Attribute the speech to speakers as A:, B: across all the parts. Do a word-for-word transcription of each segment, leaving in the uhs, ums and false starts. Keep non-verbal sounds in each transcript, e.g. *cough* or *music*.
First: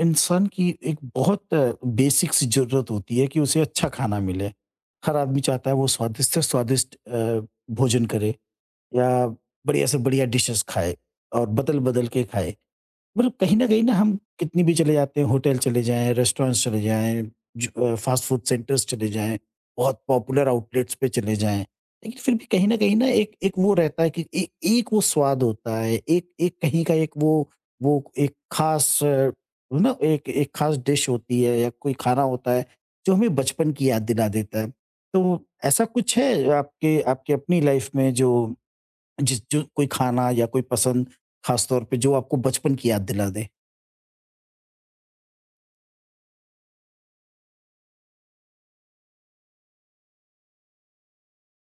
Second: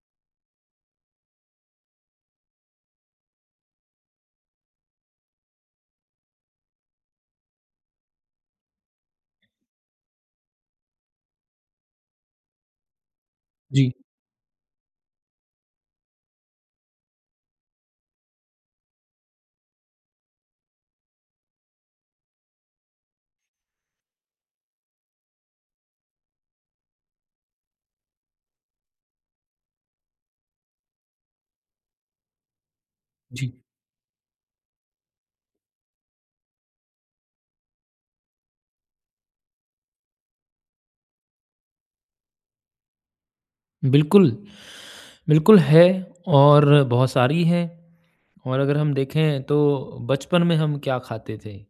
A: इंसान की एक बहुत बेसिक सी ज़रूरत होती है कि उसे अच्छा खाना मिले। हर आदमी चाहता है वो स्वादिष्ट से स्वादिष्ट अ, भोजन करे या बढ़िया से बढ़िया डिशेज़ खाए और बदल-बदल के खाए। मतलब कहीं न कहीं
B: जी,
A: ना हम कितनी भी चले जाते हैं, होटल चले जाएँ, रेस्टोरेंट्स चले जाएँ, ज अ, फ़ास्ट फ़ूड सेंटर्स चले जाएँ, बहुत पॉपुलर आउटलेट्स पे चले जाएँ, लेकिन फिर भी कहीं न कहीं ना एक एक वो रहता है कि ए एक वो स्वाद होता है, एक एक कहीं का एक वो वो एक ख़ास है ना, एक एक ख़ास डिश होती है या कोई खाना होता है, जो हमें
B: जी।
A: बचपन की याद दिला देता है। तो ऐसा कुछ है आपके आपकी अपनी लाइफ़ में जो जिस जो कोई खाना या कोई पसंद ख़ास तौर पे जो आपको बचपन की याद दिला दे?
B: बिल्कुल, बिल्कुल है और बहुत सारी हैं। और अगर हम देखें तो बचपन में हम क्या खाते थे? अ,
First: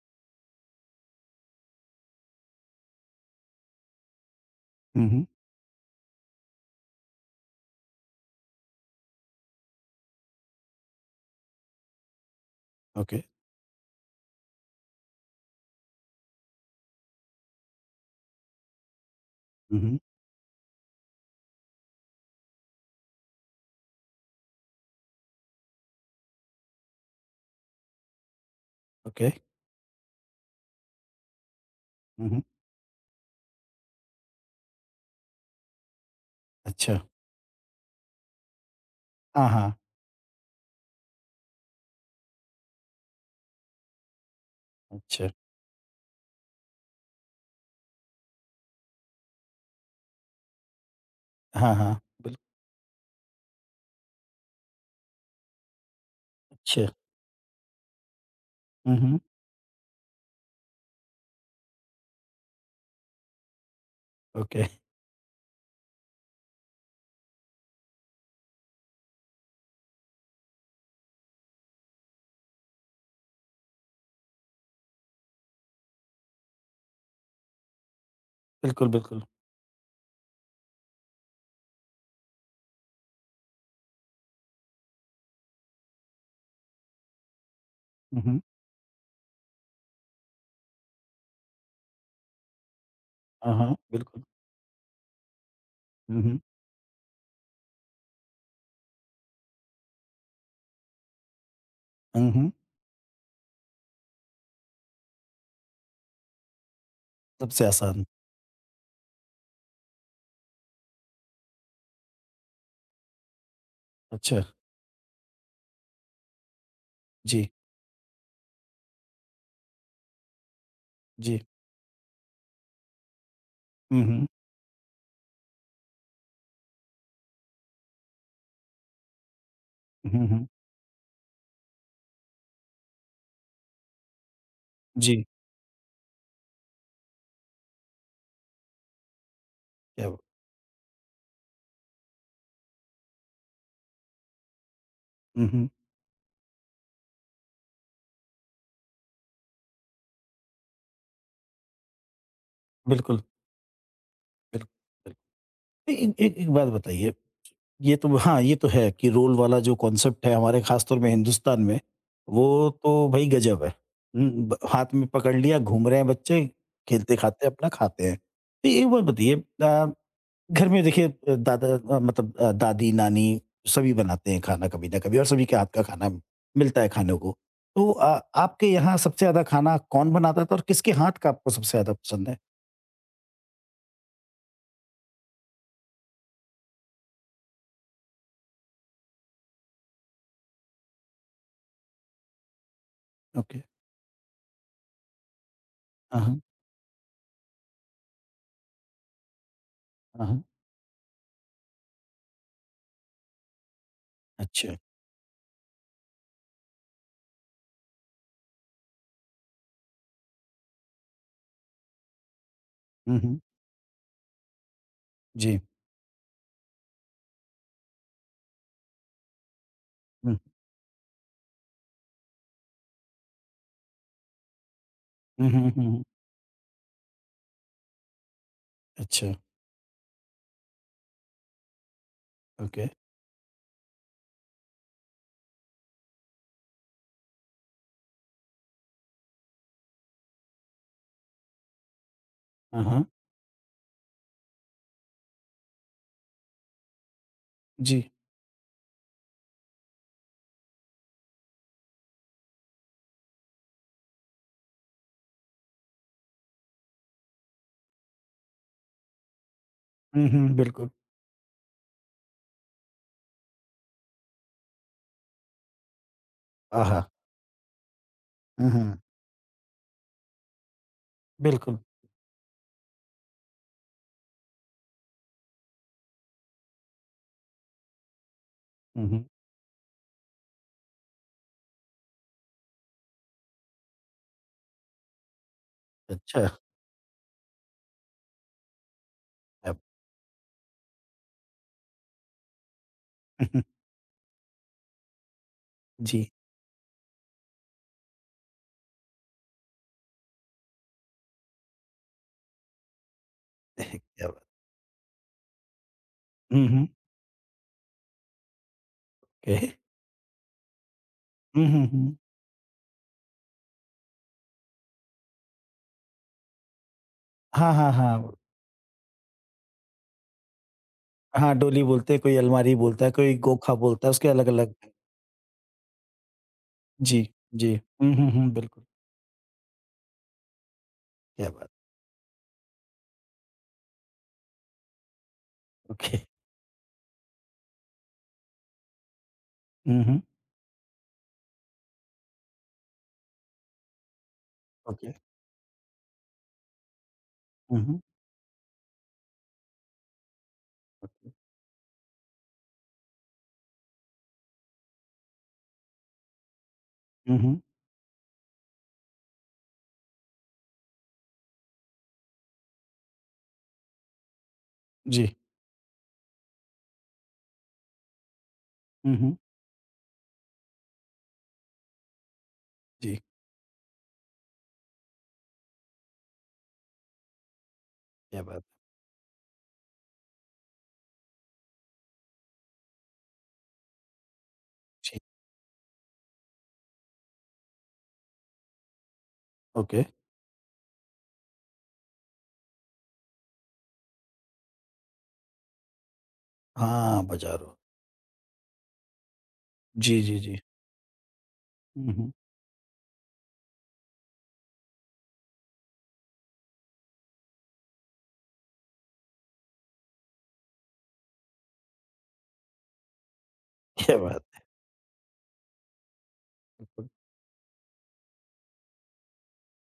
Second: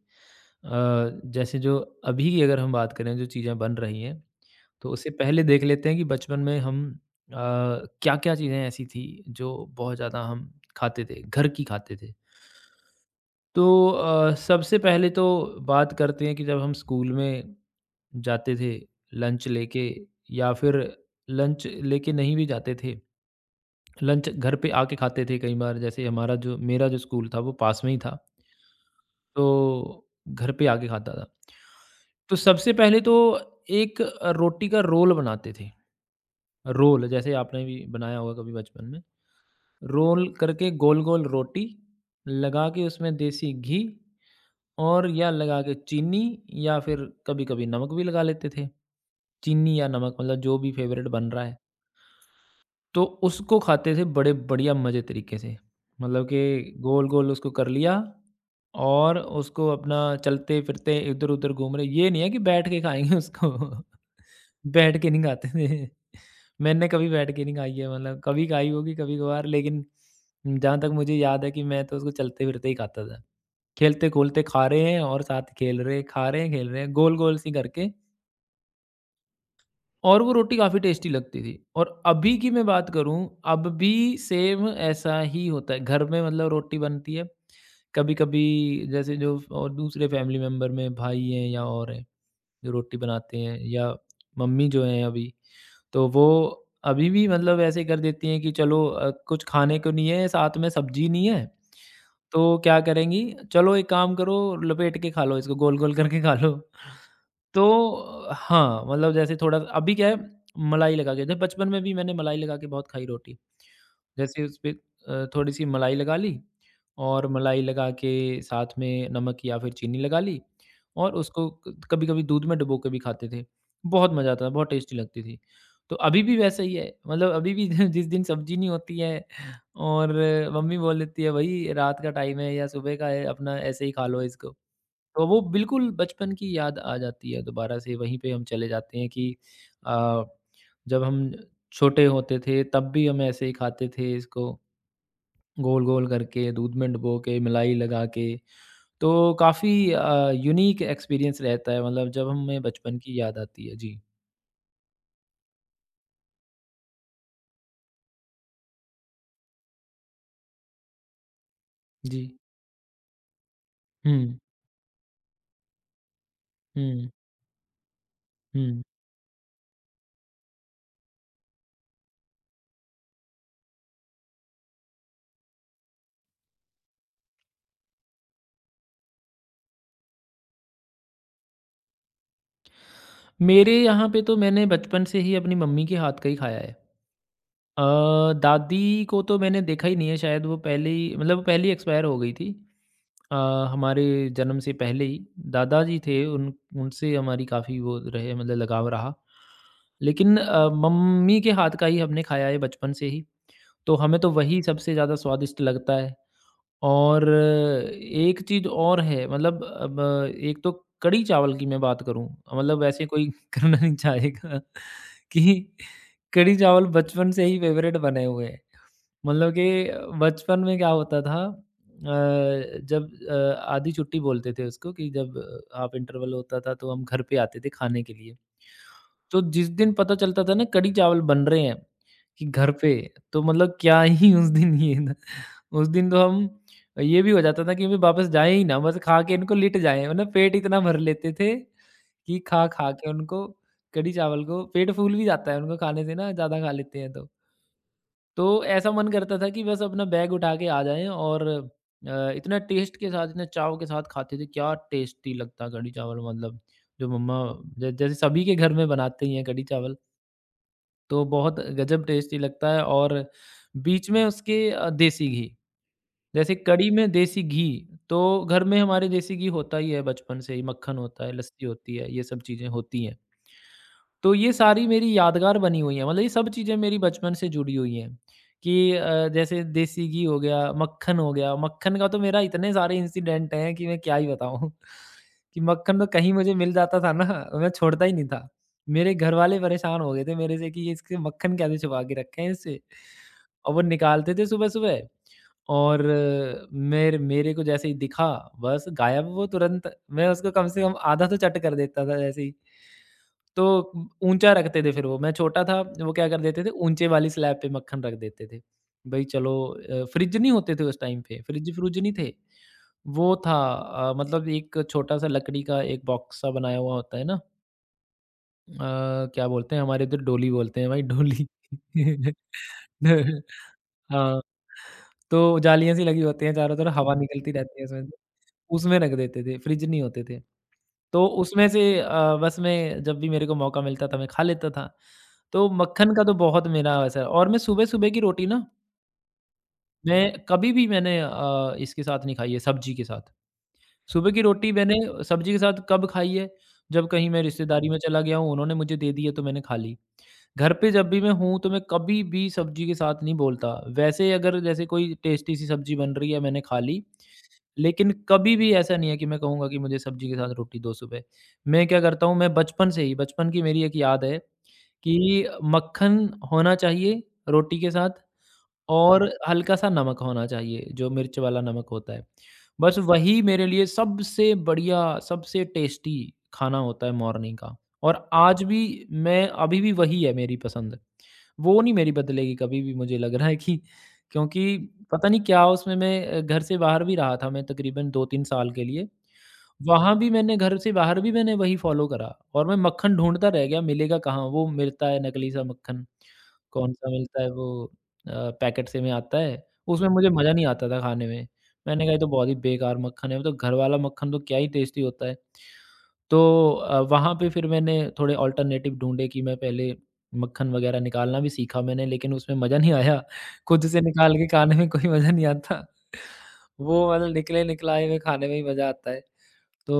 B: जैसे जो अभी की अगर हम बात करें जो चीज़ें बन रही हैं, तो
A: हुँ,
B: उससे
A: हुँ।
B: पहले देख लेते हैं कि बचपन में हम अ, क्या-क्या चीज़ें ऐसी थी जो बहुत ज़्यादा हम खाते थे, घर की खाते थे।
A: ओके।
B: तो अ, सबसे पहले तो बात करते हैं कि जब हम स्कूल में जाते थे लंच
A: हुँ,
B: लेके,
A: हुँ।
B: या फिर लंच लेके नहीं भी जाते थे, लंच घर पे आके खाते थे कई बार। जैसे हमारा जो मेरा जो स्कूल था वो पास में ही था,
A: ओके।
B: तो घर पे आके खाता था।
A: हुँ,
B: तो
A: हुँ।
B: सबसे पहले तो एक रोटी का रोल बनाते थे।
A: अच्छा।
B: रोल जैसे आपने भी बनाया होगा कभी बचपन में,
A: हाँ, हाँ।
B: रोल करके गोल गोल रोटी लगा के उसमें देसी घी, और
A: अच्छा।
B: या लगा के चीनी, या फिर कभी-कभी नमक भी लगा लेते थे। चीनी या नमक, मतलब जो भी फ़ेवरेट बन रहा है।
A: हाँ, हाँ। बिल्कुल।
B: तो उसको खाते थे बड़े बढ़िया मज़े तरीके से। मतलब कि
A: अच्छा।
B: गोल-गोल उसको कर लिया
A: हुँ,
B: और
A: हुँ।
B: उसको अपना चलते-फिरते इधर-उधर घूम रहे, ये नहीं है कि बैठ के खाएँगे उसको।
A: ओके।
B: *laughs* बैठ के नहीं खाते थे। मैंने कभी बैठ के नहीं खाई है, मतलब कभी खाई होगी कभी-कभार, लेकिन जहाँ तक मुझे याद है कि मैं तो उसको चलते-फिरते ही खाता था। खेलते-खोलते खा रहे हैं और साथ खेल रहे हैं, खा रहे हैं, खेल रहे हैं, गोल-गोल सी करके।
A: बिल्कुल, बिल्कुल।
B: और वो रोटी काफ़ी टेस्टी लगती थी। और अभी की मैं बात करूँ, अब भी सेम ऐसा ही होता है। घर में मतलब रोटी बनती है,
A: हुँ, हुँ।
B: कभी-कभी, जैसे जो और दूसरे फैमिली मेंबर में भाई हैं या और हैं, जो रोटी बनाते
A: हाँ,
B: हैं,
A: हाँ।
B: या
A: बिल्कुल।
B: मम्मी जो हैं अभी, तो
A: हुँ,
B: वो
A: हुँ।
B: अभी भी मतलब ऐसे कर देती हैं कि चलो, अ, कुछ खाने को नहीं है, साथ में सब्जी नहीं है,
A: हुँ, हुँ।
B: तो क्या करेंगी, चलो एक काम करो, लपेट के खा लो इसको, गोल-गोल करके खा लो। तो
A: सबसे आसान।
B: हाँ, मतलब जैसे थोड़ा अभी क्या है, मलाई लगा के, जब बचपन में भी मैंने मलाई लगा के बहुत खाई रोटी।
A: अच्छा।
B: जैसे उसपे अ, थोड़ी-सी मलाई लगा ली, और
A: जी,
B: मलाई लगा के साथ में नमक या फिर चीनी लगा ली, और
A: जी।
B: उसको क कभी-कभी दूध में डुबो के भी खाते थे।
A: हुँ,
B: बहुत
A: हुँ।
B: मज़ा आता था, बहुत टेस्टी लगती थी। तो अभी भी वैसा ही है, मतलब अभी भी *laughs* जिस दिन सब्ज़ी नहीं होती है, और
A: हुँ, हुँ।
B: मम्मी बोल देती है, "भई रात का टाइम है या सुबह का है, अपना ऐसे ही खा लो इसको।"
A: जी।
B: तो वो बिल्कुल बचपन की याद आ जाती है, दोबारा से वहीं पे हम चले जाते हैं कि
A: क्या
B: अ, जब हम छोटे होते थे तब भी हम ऐसे ही खाते थे इसको,
A: हुँ, हुँ।
B: गोल गोल करके दूध में डुबो के मलाई लगा के। तो काफ़ी यूनिक एक्सपीरियंस रहता है, मतलब जब हमें बचपन
A: बिल्कुल,
B: की याद आती है। जी।
A: बिल्कुल, बिल्कुल। ए एक एक एक बात बताइए। ये तो हाँ, ये तो है कि रोल वाला जो कॉन्सेप्ट है हमारे ख़ासतौर में हिंदुस्तान में,
B: जी।
A: वो तो भई गज़ब है। हुँ,
B: हम्म।
A: ब हाथ में पकड़ लिया, घूम रहे हैं बच्चे,
B: हम्म।
A: खेलते-खाते अपना खाते हैं। तो
B: हम्म।
A: एक बात बताइए, अ, घर में देखिए, अ, दादा, अ, मतलब, अ, दादी-नानी सभी बनाते हैं खाना कभी ना कभी और सभी के हाथ का खाना मिलता है खाने को। तो अ, आपके यहाँ सबसे ज़्यादा खाना कौन बनाता था और किसके हाथ का आपको सबसे ज़्यादा पसंद है?
B: मेरे यहाँ पे तो मैंने बचपन से ही अपनी मम्मी के हाथ का ही खाया है। अ दादी को तो मैंने देखा ही नहीं है, शायद वो पहले ही, मतलब वो पहले ही एक्सपायर हो गई थी, अ,
A: ओके।
B: हमारे जन्म से पहले ही। दादाजी
A: हाँ,
B: थे,
A: हाँ।
B: उन उनसे हमारी काफ़ी वो रहे, मतलब लगाव रहा।
A: हाँ,
B: लेकिन
A: हाँ।
B: अ, मम्मी के हाथ का ही हमने खाया है बचपन से ही, तो हमें तो वही
A: अच्छा।
B: सबसे ज़्यादा स्वादिष्ट लगता है। और एक चीज़ और है, मतलब अब एक तो कढ़ी चावल की मैं बात करूँ, मतलब वैसे
A: हुँ,
B: कोई
A: हुँ।
B: *laughs* करना नहीं चाहेगा
A: जी।
B: कि कढ़ी चावल बचपन से ही फ़ेवरेट बने हुए, मतलब कि
A: हुँ।
B: बचपन में क्या होता था, अ, जब अ, आधी छुट्टी बोलते थे उसको कि जब
A: हुँ, हुँ, हुँ,
B: हाफ
A: हुँ।
B: इंटरवल होता था, तो हम घर पे आते थे खाने के लिए।
A: अच्छा।
B: तो जिस दिन पता चलता था ना कढ़ी चावल बन रहे हैं कि घर
A: ओके।
B: पे, तो मतलब क्या ही *laughs* उस दिन ये ना, उस दिन तो हम, ये भी हो जाता था कि अभी वापस जाएँ ही ना, बस खा के इनको लिट जाएँ, मतलब पेट इतना भर लेते थे कि
A: हाँ,
B: खा-खा
A: हाँ।
B: के उनको, कढ़ी चावल को पेट फूल भी जाता है उनको, खाने से ना, ज़्यादा खा लेते हैं तो।
A: जी।
B: तो ऐसा मन करता था कि बस अपना बैग उठा के आ जाएँ, और अ, इतना टेस्ट के साथ, इतना चाव के साथ खाते थे, क्या टेस्टी लगता कढ़ी चावल, मतलब जो मम्मा, ज जैसे सभी के घर में बनाते ही हैं कढ़ी चावल,
A: हुँ, हुँ, बिल्कुल।
B: तो बहुत गजब टेस्टी लगता है। और बीच में उसके अ, देसी घी, जैसे कढ़ी
A: आहा!
B: में देसी घी, तो घर
A: हुँ,
B: में
A: हुँ।
B: हमारे देसी घी होता ही है बचपन से ही, मक्खन होता है, लस्सी
A: बिल्कुल।
B: होती है, ये सब चीज़ें होती हैं। तो ये सारी मेरी यादगार बनी हुई है, मतलब ये सब चीज़ें मेरी बचपन से जुड़ी हुई हैं कि
A: हुँ, हुँ।
B: अ, जैसे देसी घी हो गया, मक्खन हो गया, मक्खन का तो मेरा इतने सारे इंसिडेंट हैं कि मैं क्या ही बताऊं। *laughs* कि मक्खन तो कहीं
A: अच्छा।
B: मुझे मिल जाता था ना, मैं छोड़ता ही नहीं था। मेरे घर वाले
A: अब
B: परेशान हो गए थे मेरे से कि ये, इसके मक्खन कैसे छुपा के रखे हैं इससे।
A: *laughs* हम्म, हम्म,
B: और वो निकालते थे सुबह सुबह, और
A: जी।
B: मेरे मेरे को जैसे ही दिखा, बस गायब वो तुरंत। मैं उसको कम से कम आधा तो चट कर देता था जैसे ही। तो
A: *laughs* क्या बात!
B: ऊँचा रखते थे फिर वो, मैं छोटा था, वो क्या कर देते
A: हुँ,
B: थे,
A: हुँ।
B: ऊँचे वाली स्लैब पे मक्खन रख देते थे। भई चलो,
A: ओके।
B: अ, फ्रिज नहीं होते थे उस टाइम पे,
A: हुँ, हुँ,
B: फ्रिज-फ्रूज नहीं
A: हुँ।
B: थे। वो था, अ, मतलब एक छोटा-सा लकड़ी का एक बॉक्स सा बनाया हुआ होता है ना,
A: हाँ, हाँ, हाँ।
B: अ, क्या बोलते हैं हमारे इधर, डोली बोलते हैं भाई, डोली।
A: हाँ, डोली बोलते हैं, कोई अलमारी बोलता है, कोई
B: *laughs*
A: गोखा बोलता है, उसके
B: हाँ,
A: अलग-अलग हैं।
B: तो जालियाँ सी लगी होती हैं चारों तरफ, हवा
A: जी,
B: निकलती
A: जी।
B: रहती है उसमें से,
A: हुँ, हुँ, हुँ, बिल्कुल।
B: उसमें रख देते थे, फ्रिज नहीं होते थे। तो
A: क्या बात!
B: उसमें से, अ, बस मैं जब भी मेरे को मौका मिलता था, मैं खा लेता था। तो मक्खन
A: ओके।
B: का तो बहुत मेरा वैसा। और मैं सुबह-सुबह की रोटी ना,
A: हुँ, हुँ।
B: मैं कभी भी, मैंने अ, इसके साथ नहीं खाई है सब्ज़ी के साथ। सुबह की रोटी मैंने
A: ओके।
B: सब्ज़ी के साथ कब खाई है, जब कहीं मैं
A: हुँ,
B: रिश्तेदारी में
A: हुँ।
B: चला गया हूँ, उन्होंने मुझे दे दी है तो मैंने खा ली। घर पे जब भी मैं हूँ, तो मैं कभी भी सब्ज़ी के साथ नहीं बोलता। वैसे अगर जैसे कोई टेस्टी सी सब्ज़ी बन रही है, मैंने खा ली।
A: हुँ, हुँ।
B: लेकिन कभी भी ऐसा नहीं है कि मैं कहूँगा कि मुझे सब्ज़ी के साथ रोटी दो सुबह। मैं क्या करता हूँ, मैं बचपन से ही, बचपन की मेरी एक याद है
A: जी।
B: कि मक्खन होना चाहिए रोटी के साथ,
A: हुँ,
B: और
A: हुँ।
B: हल्का-सा नमक होना चाहिए, जो मिर्च वाला नमक होता है। बस
A: जी।
B: वही मेरे लिए सबसे बढ़िया, सबसे टेस्टी खाना होता है मॉर्निंग का। और
A: क्या बात!
B: आज भी, मैं अभी भी वही है मेरी पसंद। वो नहीं मेरी बदलेगी कभी भी, मुझे लग रहा है कि, क्योंकि
A: जी।
B: पता नहीं क्या उसमें, मैं अ, घर से बाहर भी रहा था मैं तकरीबन दो तीन साल के लिए।
A: ओके।
B: वहाँ भी मैंने, घर से बाहर भी मैंने वही फ़ॉलो करा, और मैं मक्खन ढूँढता रह गया, मिलेगा कहाँ? वो मिलता है नकली सा मक्खन, कौन-सा
A: हाँ,
B: मिलता है
A: बजारो।
B: वो, अ, पैकेट से में आता है, उसमें
A: जी,
B: मुझे
A: जी,
B: मज़ा
A: जी।
B: नहीं आता था खाने में। मैंने
A: हुँ,
B: कहा ये तो
A: हुँ।
B: बहुत ही बेकार मक्खन है, वो तो घर वाला मक्खन तो क्या ही टेस्टी होता है। तो अ, वहाँ पे फिर मैंने थोड़े अल्टरनेटिव ढूँढे कि मैं पहले मक्खन वग़ैरह निकालना भी सीखा मैंने, लेकिन उसमें मज़ा नहीं आया। खुद से
A: क्या
B: निकाल
A: बात
B: के खाने में कोई मज़ा नहीं आता। वो
A: है!
B: मतलब निकले निकलाए हुए खाने में ही मज़ा आता है। तो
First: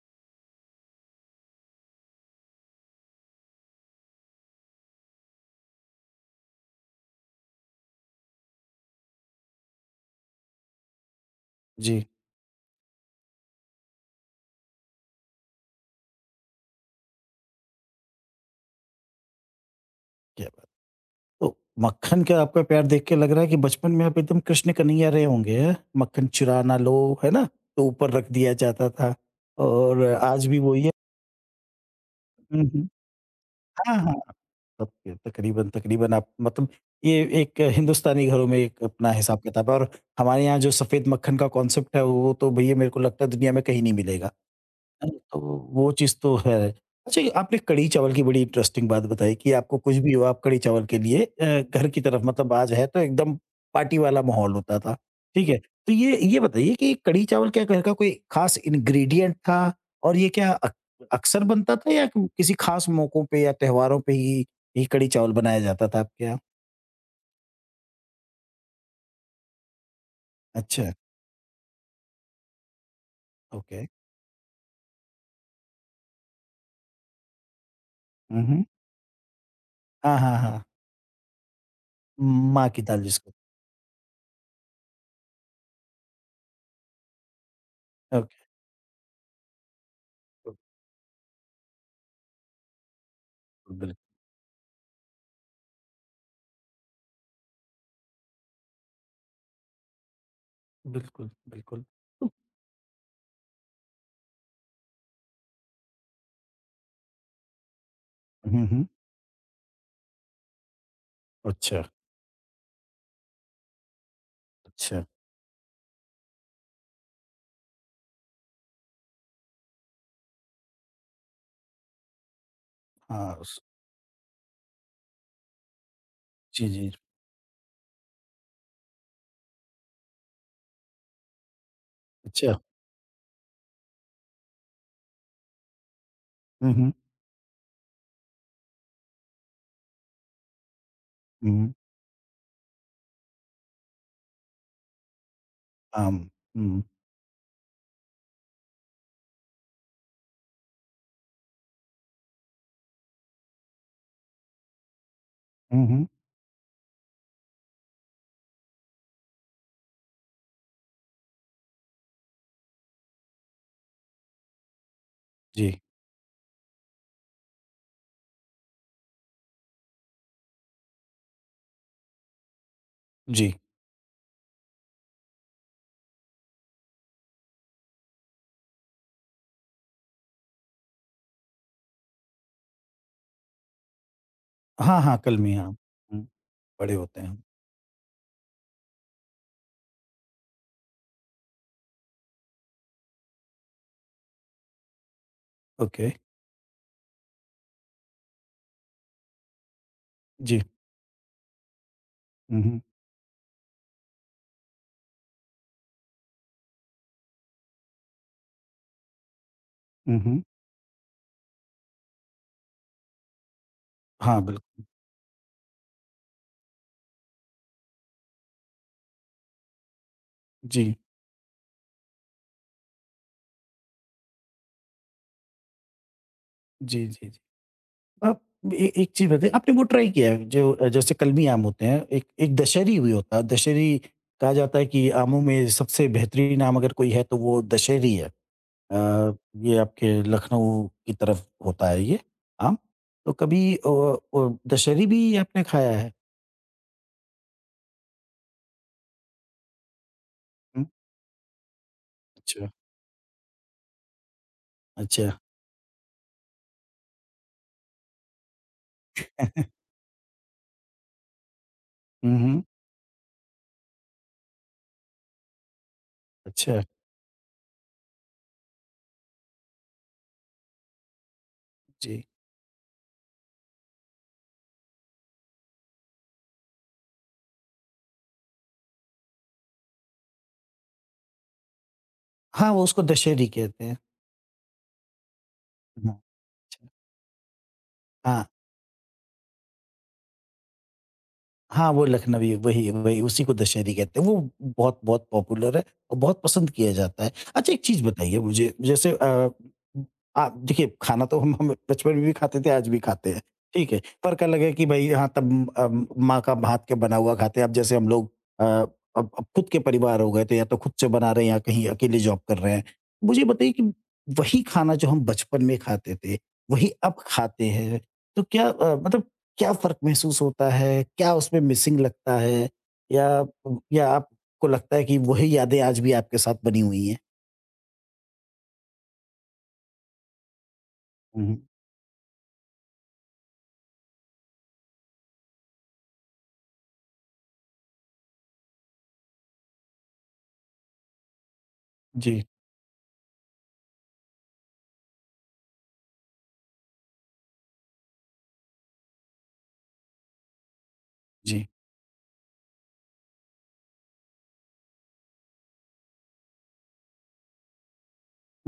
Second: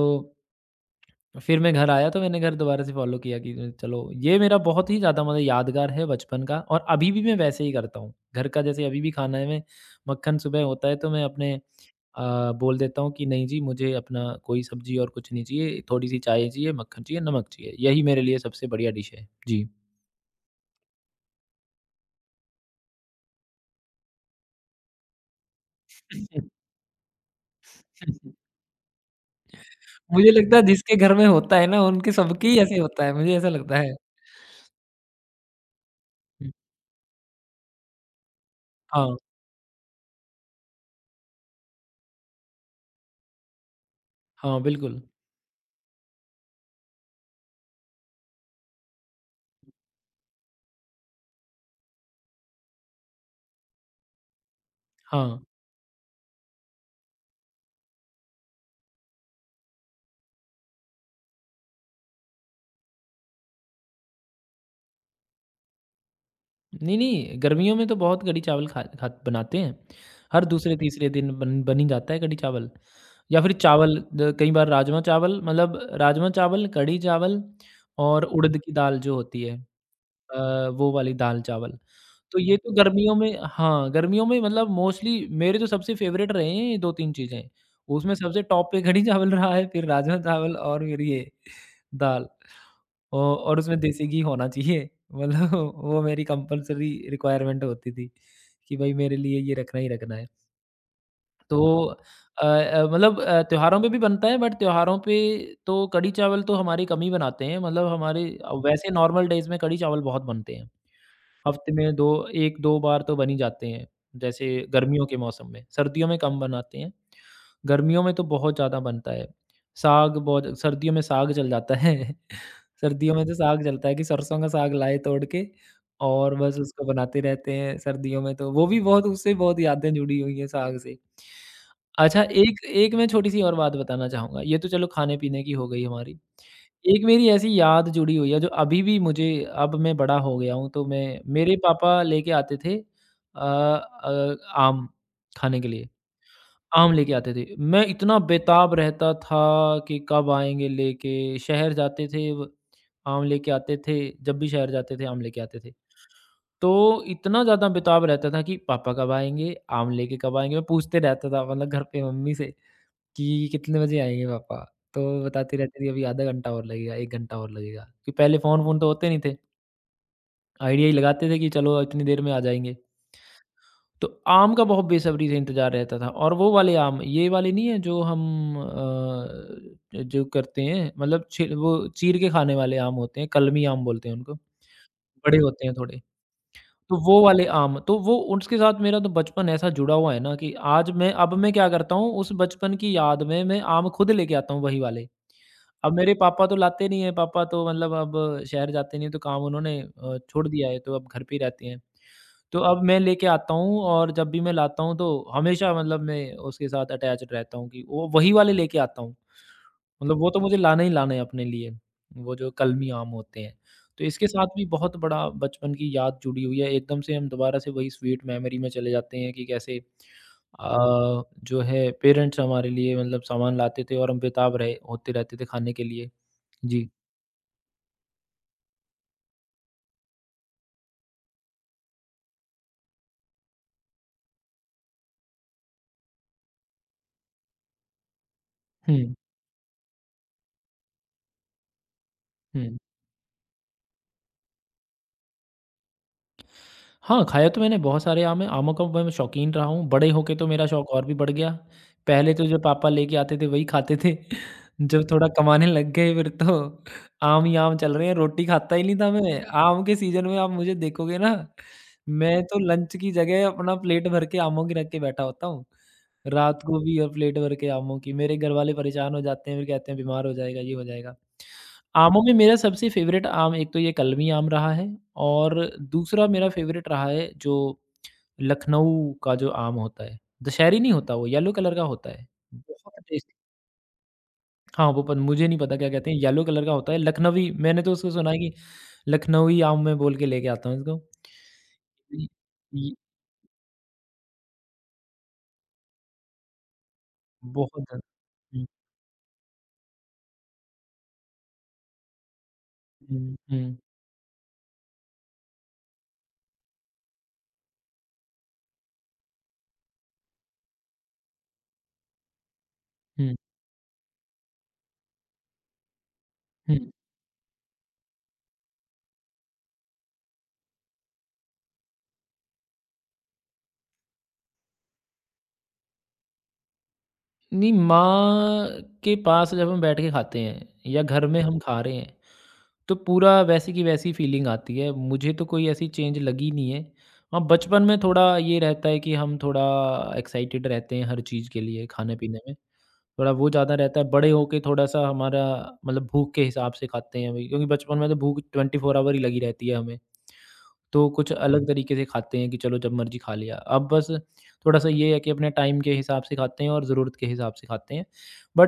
B: फिर मैं घर आया, तो मैंने घर दोबारा से फ़ॉलो किया कि अ, चलो ये मेरा बहुत ही ज़्यादा, मतलब यादगार है बचपन का, और अभी भी मैं वैसे ही करता हूँ। घर का जैसे अभी भी खाना है, मैं मक्खन सुबह होता है तो मैं अपने,
A: जी,
B: अ, बोल देता हूँ कि नहीं जी, मुझे अपना कोई सब्ज़ी और कुछ नहीं चाहिए, थोड़ी-सी चाय चाहिए, मक्खन चाहिए, नमक चाहिए। यही मेरे लिए सबसे बढ़िया डिश है। जी।
A: क्या बात! तो मक्खन, क्या आपका प्यार देख के लग रहा है कि बचपन में आप एकदम कृष्ण कन्हैया रहे होंगे, हैं? मक्खन चुरा ना लो, है ना? तो ऊपर रख दिया
B: *laughs*
A: जाता था और
B: मुझे
A: आज
B: लगता
A: भी
B: है
A: वही है।
B: जिसके घर में होता है ना, उनके सबके ही
A: हुँ,
B: ऐसे
A: हुँ।
B: होता है, मुझे ऐसा लगता है।
A: हाँ, हाँ। सबके तकरीबन तकरीबन आप
B: हुँ।
A: मतलब ये एक हिंदुस्तानी घरों में एक अपना
B: हाँ,
A: हिसाब-किताब है। और हमारे यहाँ जो सफ़ेद मक्खन का कॉन्सेप्ट है, वो तो भैया मेरे को लगता है दुनिया में कहीं नहीं मिलेगा।
B: हाँ बिल्कुल।
A: है ना? तो वो चीज़ तो है। अच्छा, ये आपने कढ़ी चावल की बड़ी इंटरेस्टिंग बात बताई कि आपको कुछ भी हो आप कढ़ी चावल के लिए, अ, घर की तरफ, मतलब आज है तो एकदम पार्टी वाला माहौल होता था।
B: हाँ।
A: ठीक है? तो ये ये बताइए कि कढ़ी चावल क्या घर का कोई ख़ास इंग्रीडिएंट था? और ये क्या अक अक्सर बनता था या कि किसी ख़ास मौकों पे या त्योहारों पे ही ये कढ़ी चावल बनाया जाता था आपके यहाँ?
B: नहीं, नहीं, गर्मियों में तो बहुत कढ़ी चावल खा खा बनाते हैं। हर दूसरे
A: अच्छा,
B: तीसरे दिन बन बन ही जाता है कढ़ी चावल, या फिर
A: ओके।
B: चावल, द कई बार राजमा चावल, मतलब राजमा चावल, कढ़ी चावल, और
A: हुँ,
B: उड़द
A: हुँ।
B: की दाल जो होती है,
A: हाँ, हाँ, हाँ।
B: अ, वो वाली दाल-चावल। तो ये
A: माँ
B: तो
A: की दाल
B: गर्मियों
A: जिसको
B: में, हाँ, गर्मियों में, मतलब मोस्टली मेरे तो सबसे फ़ेवरेट रहे हैं ये दो तीन चीज़ें। उसमें
A: ओके,
B: सबसे टॉप पे कढ़ी चावल रहा है, फिर
A: बिल्कुल,
B: राजमा-चावल, और फिर ये दाल। औ और उसमें देसी घी होना चाहिए, मतलब वो मेरी कंपल्सरी रिक्वायरमेंट होती थी कि भाई मेरे लिए ये रखना ही रखना है।
A: बिल्कुल, बिल्कुल, बिल्कुल।
B: तो
A: तो
B: अ अ, मतलब अ, त्योहारों पे भी बनता है, बट त्योहारों पे तो कढ़ी चावल तो हमारे कम ही बनाते हैं, मतलब हमारे अ,
A: हुँ, हुँ।
B: वैसे नॉर्मल डेज़ में कढ़ी चावल बहुत बनते हैं। हफ्ते
A: अच्छा।
B: में 2 एक दो बार तो बन ही जाते हैं, जैसे
A: अच्छा,
B: गर्मियों के मौसम में, सर्दियों में कम बनाते हैं। गर्मियों में तो बहुत ज़्यादा बनता है। साग बहुत सर्दियों में साग जल जाता है। *laughs* सर्दियों में तो
A: हाँ, स
B: साग जलता है कि सरसों का साग लाए तोड़ के और बस
A: जी,
B: उसको
A: जी।
B: बनाते रहते हैं सर्दियों में तो। वो भी बहुत उससे बहुत यादें जुड़ी हुई हैं साग से। अच्छा,
A: अच्छा।
B: एक एक मैं छोटी-सी और बात बताना चाहूँगा। ये तो चलो खाने-पीने की हो गई हमारी।
A: हुँ, हुँ,
B: एक मेरी ऐसी याद जुड़ी हुई है जो अभी भी मुझे अब मैं बड़ा हो गया हूँ तो मैं मेरे
A: हुँ,
B: पापा लेके आते थे अ अ, आम खाने के लिए।
A: आम, हुँ,
B: आम लेके आते थे। मैं इतना बेताब रहता था कि कब आएँगे लेके, शहर जाते थे व आम लेके आते थे, जब भी शहर जाते थे आम लेके आते थे।
A: हुँ, हुँ,
B: तो इतना ज़्यादा बेताब रहता था कि पापा कब आएँगे, आम लेके कब आएँगे? मैं पूछते रहता था मतलब घर पे मम्मी से कि कितने बजे आएँगे पापा? तो बताती
A: जी,
B: रहती थी अभी आधा घंटा और लगेगा, एक घंटा और लगेगा। कि पहले फ़ोन-वोन तो होते नहीं थे। आइडिया ही लगाते थे कि चलो इतनी देर में आ जाएँगे।
A: जी।
B: तो आम का बहुत बेसब्री से इंतज़ार रहता था और वो वाले आम, ये वाले नहीं है जो हम अ, जो करते हैं मतलब छ वो चीर के खाने वाले आम होते हैं, कलमी आम बोलते हैं उनको,
A: हाँ, हाँ,
B: बड़े
A: कलमी
B: होते हैं
A: आम,
B: थोड़े।
A: हुँ, बड़े
B: तो वो
A: होते हैं।
B: वाले आम, तो वो उसके साथ मेरा तो बचपन ऐसा जुड़ा हुआ है ना कि आज मैं अब मैं क्या करता हूँ, उस बचपन की याद में मैं आम खुद लेके आता हूँ वही वाले। अब
A: ओके,
B: मेरे पापा तो लाते नहीं हैं, पापा तो मतलब अब शहर जाते नहीं हैं, तो काम उन्होंने अ, छोड़
A: जी,
B: दिया है, तो अब घर पे ही रहते हैं। तो
A: हुँ, हुँ,
B: अब मैं लेके आता हूँ और जब भी मैं लाता हूँ, तो हमेशा मतलब मैं उसके साथ अटैच्ड रहता हूँ कि वो वही वाले लेके आता हूँ। मतलब
A: हुँ,
B: वो तो
A: हुँ।
B: मुझे लाना ही लाना है अपने लिए, वो जो कलमी आम होते हैं। तो इसके
A: हाँ,
B: साथ भी
A: बिल्कुल।
B: बहुत बड़ा बचपन की याद जुड़ी हुई है, एकदम से हम दोबारा से वही स्वीट मेमोरी में चले जाते हैं कि कैसे
A: जी,
B: अ, जो है पेरेंट्स हमारे लिए मतलब सामान लाते थे और हम बेताब रहे होते रहते थे खाने के लिए। जी।
A: जी, जी, जी। आप ए एक चीज़ बताइए, आपने वो ट्राई किया है जो, अ, जैसे कलमी आम होते हैं, एक एक दशहरी भी होता है। दशहरी कहा जाता है कि आमों में सबसे बेहतरीन आम अगर कोई है तो वो दशहरी है। अ,
B: हुँ,
A: ये आपके लखनऊ की तरफ होता है ये आम।
B: हुँ।
A: तो कभी अ, अ, दशहरी भी आपने खाया है?
B: हाँ, खाया तो मैंने बहुत सारे आम हैं, आमों का मैं शौकीन रहा हूँ, बड़े होके तो मेरा
A: हुँ,
B: शौक और भी बढ़ गया। पहले तो जो
A: अच्छा,
B: पापा लेके आते थे वही खाते थे। *laughs* जब थोड़ा
A: अच्छा।
B: कमाने लग गए फिर तो आम ही आम चल रहे हैं, रोटी खाता ही नहीं था मैं, आम
A: *laughs*
B: के सीज़न में आप मुझे देखोगे ना,
A: हुँ,
B: मैं तो
A: हुँ,
B: लंच की जगह अपना प्लेट भर के आमों की रख के बैठा होता हूँ। रात को
A: अच्छा,
B: भी और प्लेट भर के आमों की, मेरे घरवाले परेशान हो जाते हैं, फिर कहते हैं बीमार हो जाएगा, ये हो जाएगा। आमों
A: जी।
B: में मेरा सबसे फ़ेवरेट आम एक तो ये कलमी आम रहा है और दूसरा मेरा फ़ेवरेट रहा है जो लखनऊ का जो आम होता है। दशहरी नहीं होता, वो येलो कलर का होता है।
A: हाँ, वो उसको
B: बहुत टेस्टी।
A: दशहरी कहते हैं।
B: हाँ, वो पन मुझे नहीं पता क्या कहते
A: हाँ,
B: हैं, येलो कलर का होता है लखनवी, मैंने तो उसको सुना है
A: हाँ।
B: कि लखनवी आम मैं बोल के लेके आता हूँ इसको।
A: हाँ, वो
B: इ
A: लखनवी, वही
B: इ
A: वही उसी को दशहरी कहते हैं। वो बहुत बहुत पॉपुलर है और बहुत पसंद किया जाता है। अच्छा, एक
B: बहुत ज़्यादा।
A: चीज़ बताइए
B: हुँ,
A: मुझे। जैसे, अ, आ देखिए, खाना तो हम हम बचपन में भी खाते थे, आज भी खाते
B: हुँ,
A: हैं,
B: हुँ,
A: ठीक है? फ़र्क अलग है कि भई हाँ, तब अम, माँ का हाथ के बना हुआ खाते हैं। अब जैसे हम लोग, अ, अब अब खुद के परिवार हो गए तो या तो खुद से बना रहे हैं या कहीं अकेले जॉब कर रहे हैं।
B: हुँ,
A: मुझे बताइए कि वही खाना जो हम बचपन में खाते थे,
B: हुँ।
A: वही अब खाते हैं, तो क्या, अ, मतलब क्या फ़र्क महसूस होता है? क्या उसमें मिसिंग लगता है? या उ या आपको लगता है कि वही यादें आज भी आपके साथ बनी हुई हैं?
B: नहीं, माँ के पास जब हम बैठ के खाते हैं या घर में
A: हुँ, हुँ।
B: हम खा रहे हैं तो पूरा वैसी की वैसी फ़ीलिंग आती है, मुझे तो कोई ऐसी चेंज लगी नहीं है। हाँ, बचपन में थोड़ा ये रहता है कि हम थोड़ा एक्साइटेड रहते हैं हर चीज़ के लिए, खाने-पीने
A: जी,
B: में, थोड़ा वो ज़्यादा रहता है। बड़े होके थोड़ा-सा हमारा मतलब भूख के हिसाब से खाते हैं अभी, क्योंकि बचपन में तो भूख ट्वेंटी फ़ोर आवर ही लगी रहती है हमें। तो कुछ
A: जी।
B: अलग तरीके से खाते हैं कि चलो जब मर्ज़ी खा लिया। अब बस थोड़ा-सा ये है कि अपने टाइम के हिसाब से खाते हैं और ज़रूरत के हिसाब से खाते हैं।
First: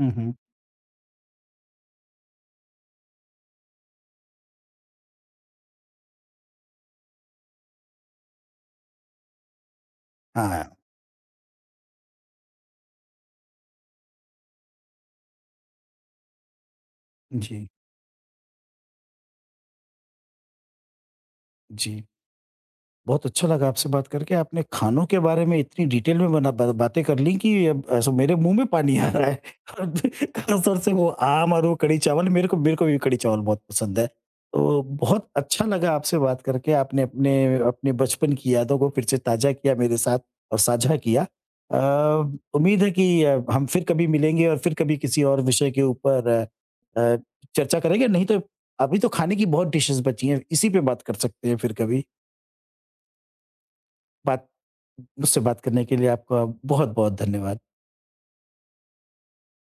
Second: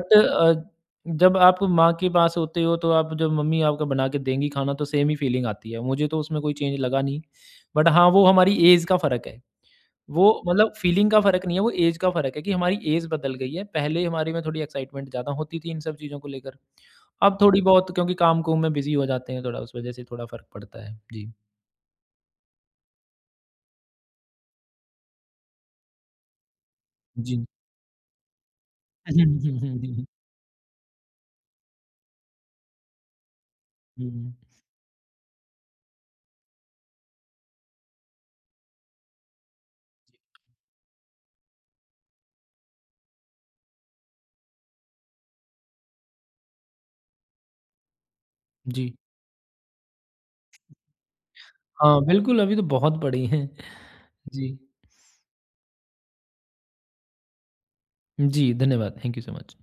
A: हुँ, हुँ।
B: अ, जब आप माँ के पास होते हो तो आप जब मम्मी आपका बना के देंगी खाना तो सेम ही फीलिंग आती है। मुझे तो उसमें कोई चेंज लगा नहीं। बट हाँ, वो हमारी ऐज का फ़र्क है। वो
A: हाँ,
B: मतलब फीलिंग का फ़र्क नहीं है, वो ऐज का फ़र्क है कि हमारी ऐज बदल गई है। पहले हमारे में थोड़ी एक्साइटमेंट ज़्यादा होती थी इन सब चीज़ों को लेकर। अब थोड़ी
A: जी,
B: बहुत क्योंकि काम-कुम में बिज़ी हो जाते हैं थोड़ा उस वज़ह से थोड़ा फ़र्क पड़ता है। जी।
A: जी। बहुत अच्छा लगा आपसे बात करके। आपने खानों के बारे में इतनी डिटेल में बना ब बातें कर ली
B: जी।
A: कि अब ऐसा मेरे मुँह में पानी आ रहा है।
B: *laughs*
A: *laughs* ख़ास तौर से वो आम और वो कढ़ी चावल, मेरे को मेरे को भी कढ़ी चावल बहुत पसंद है। तो बहुत अच्छा लगा आपसे बात करके। आपने अपने अपने बचपन की यादों को फिर से ताज़ा किया मेरे साथ और साझा किया। अ, उम्मीद है कि अ, हम फिर कभी मिलेंगे और फिर कभी किसी और विषय के ऊपर अ अ, चर्चा करेंगे। नहीं तो
B: जी।
A: अभी तो खाने की बहुत डिशेज़ बची हैं, इसी पे बात कर सकते हैं फिर
B: हाँ,
A: कभी।
B: बिल्कुल, अभी तो बहुत पड़ी हैं।
A: बात
B: जी,
A: मुझसे बात करने के लिए आपका बहुत-बहुत धन्यवाद।
B: जी, धन्यवाद। Thank you so much.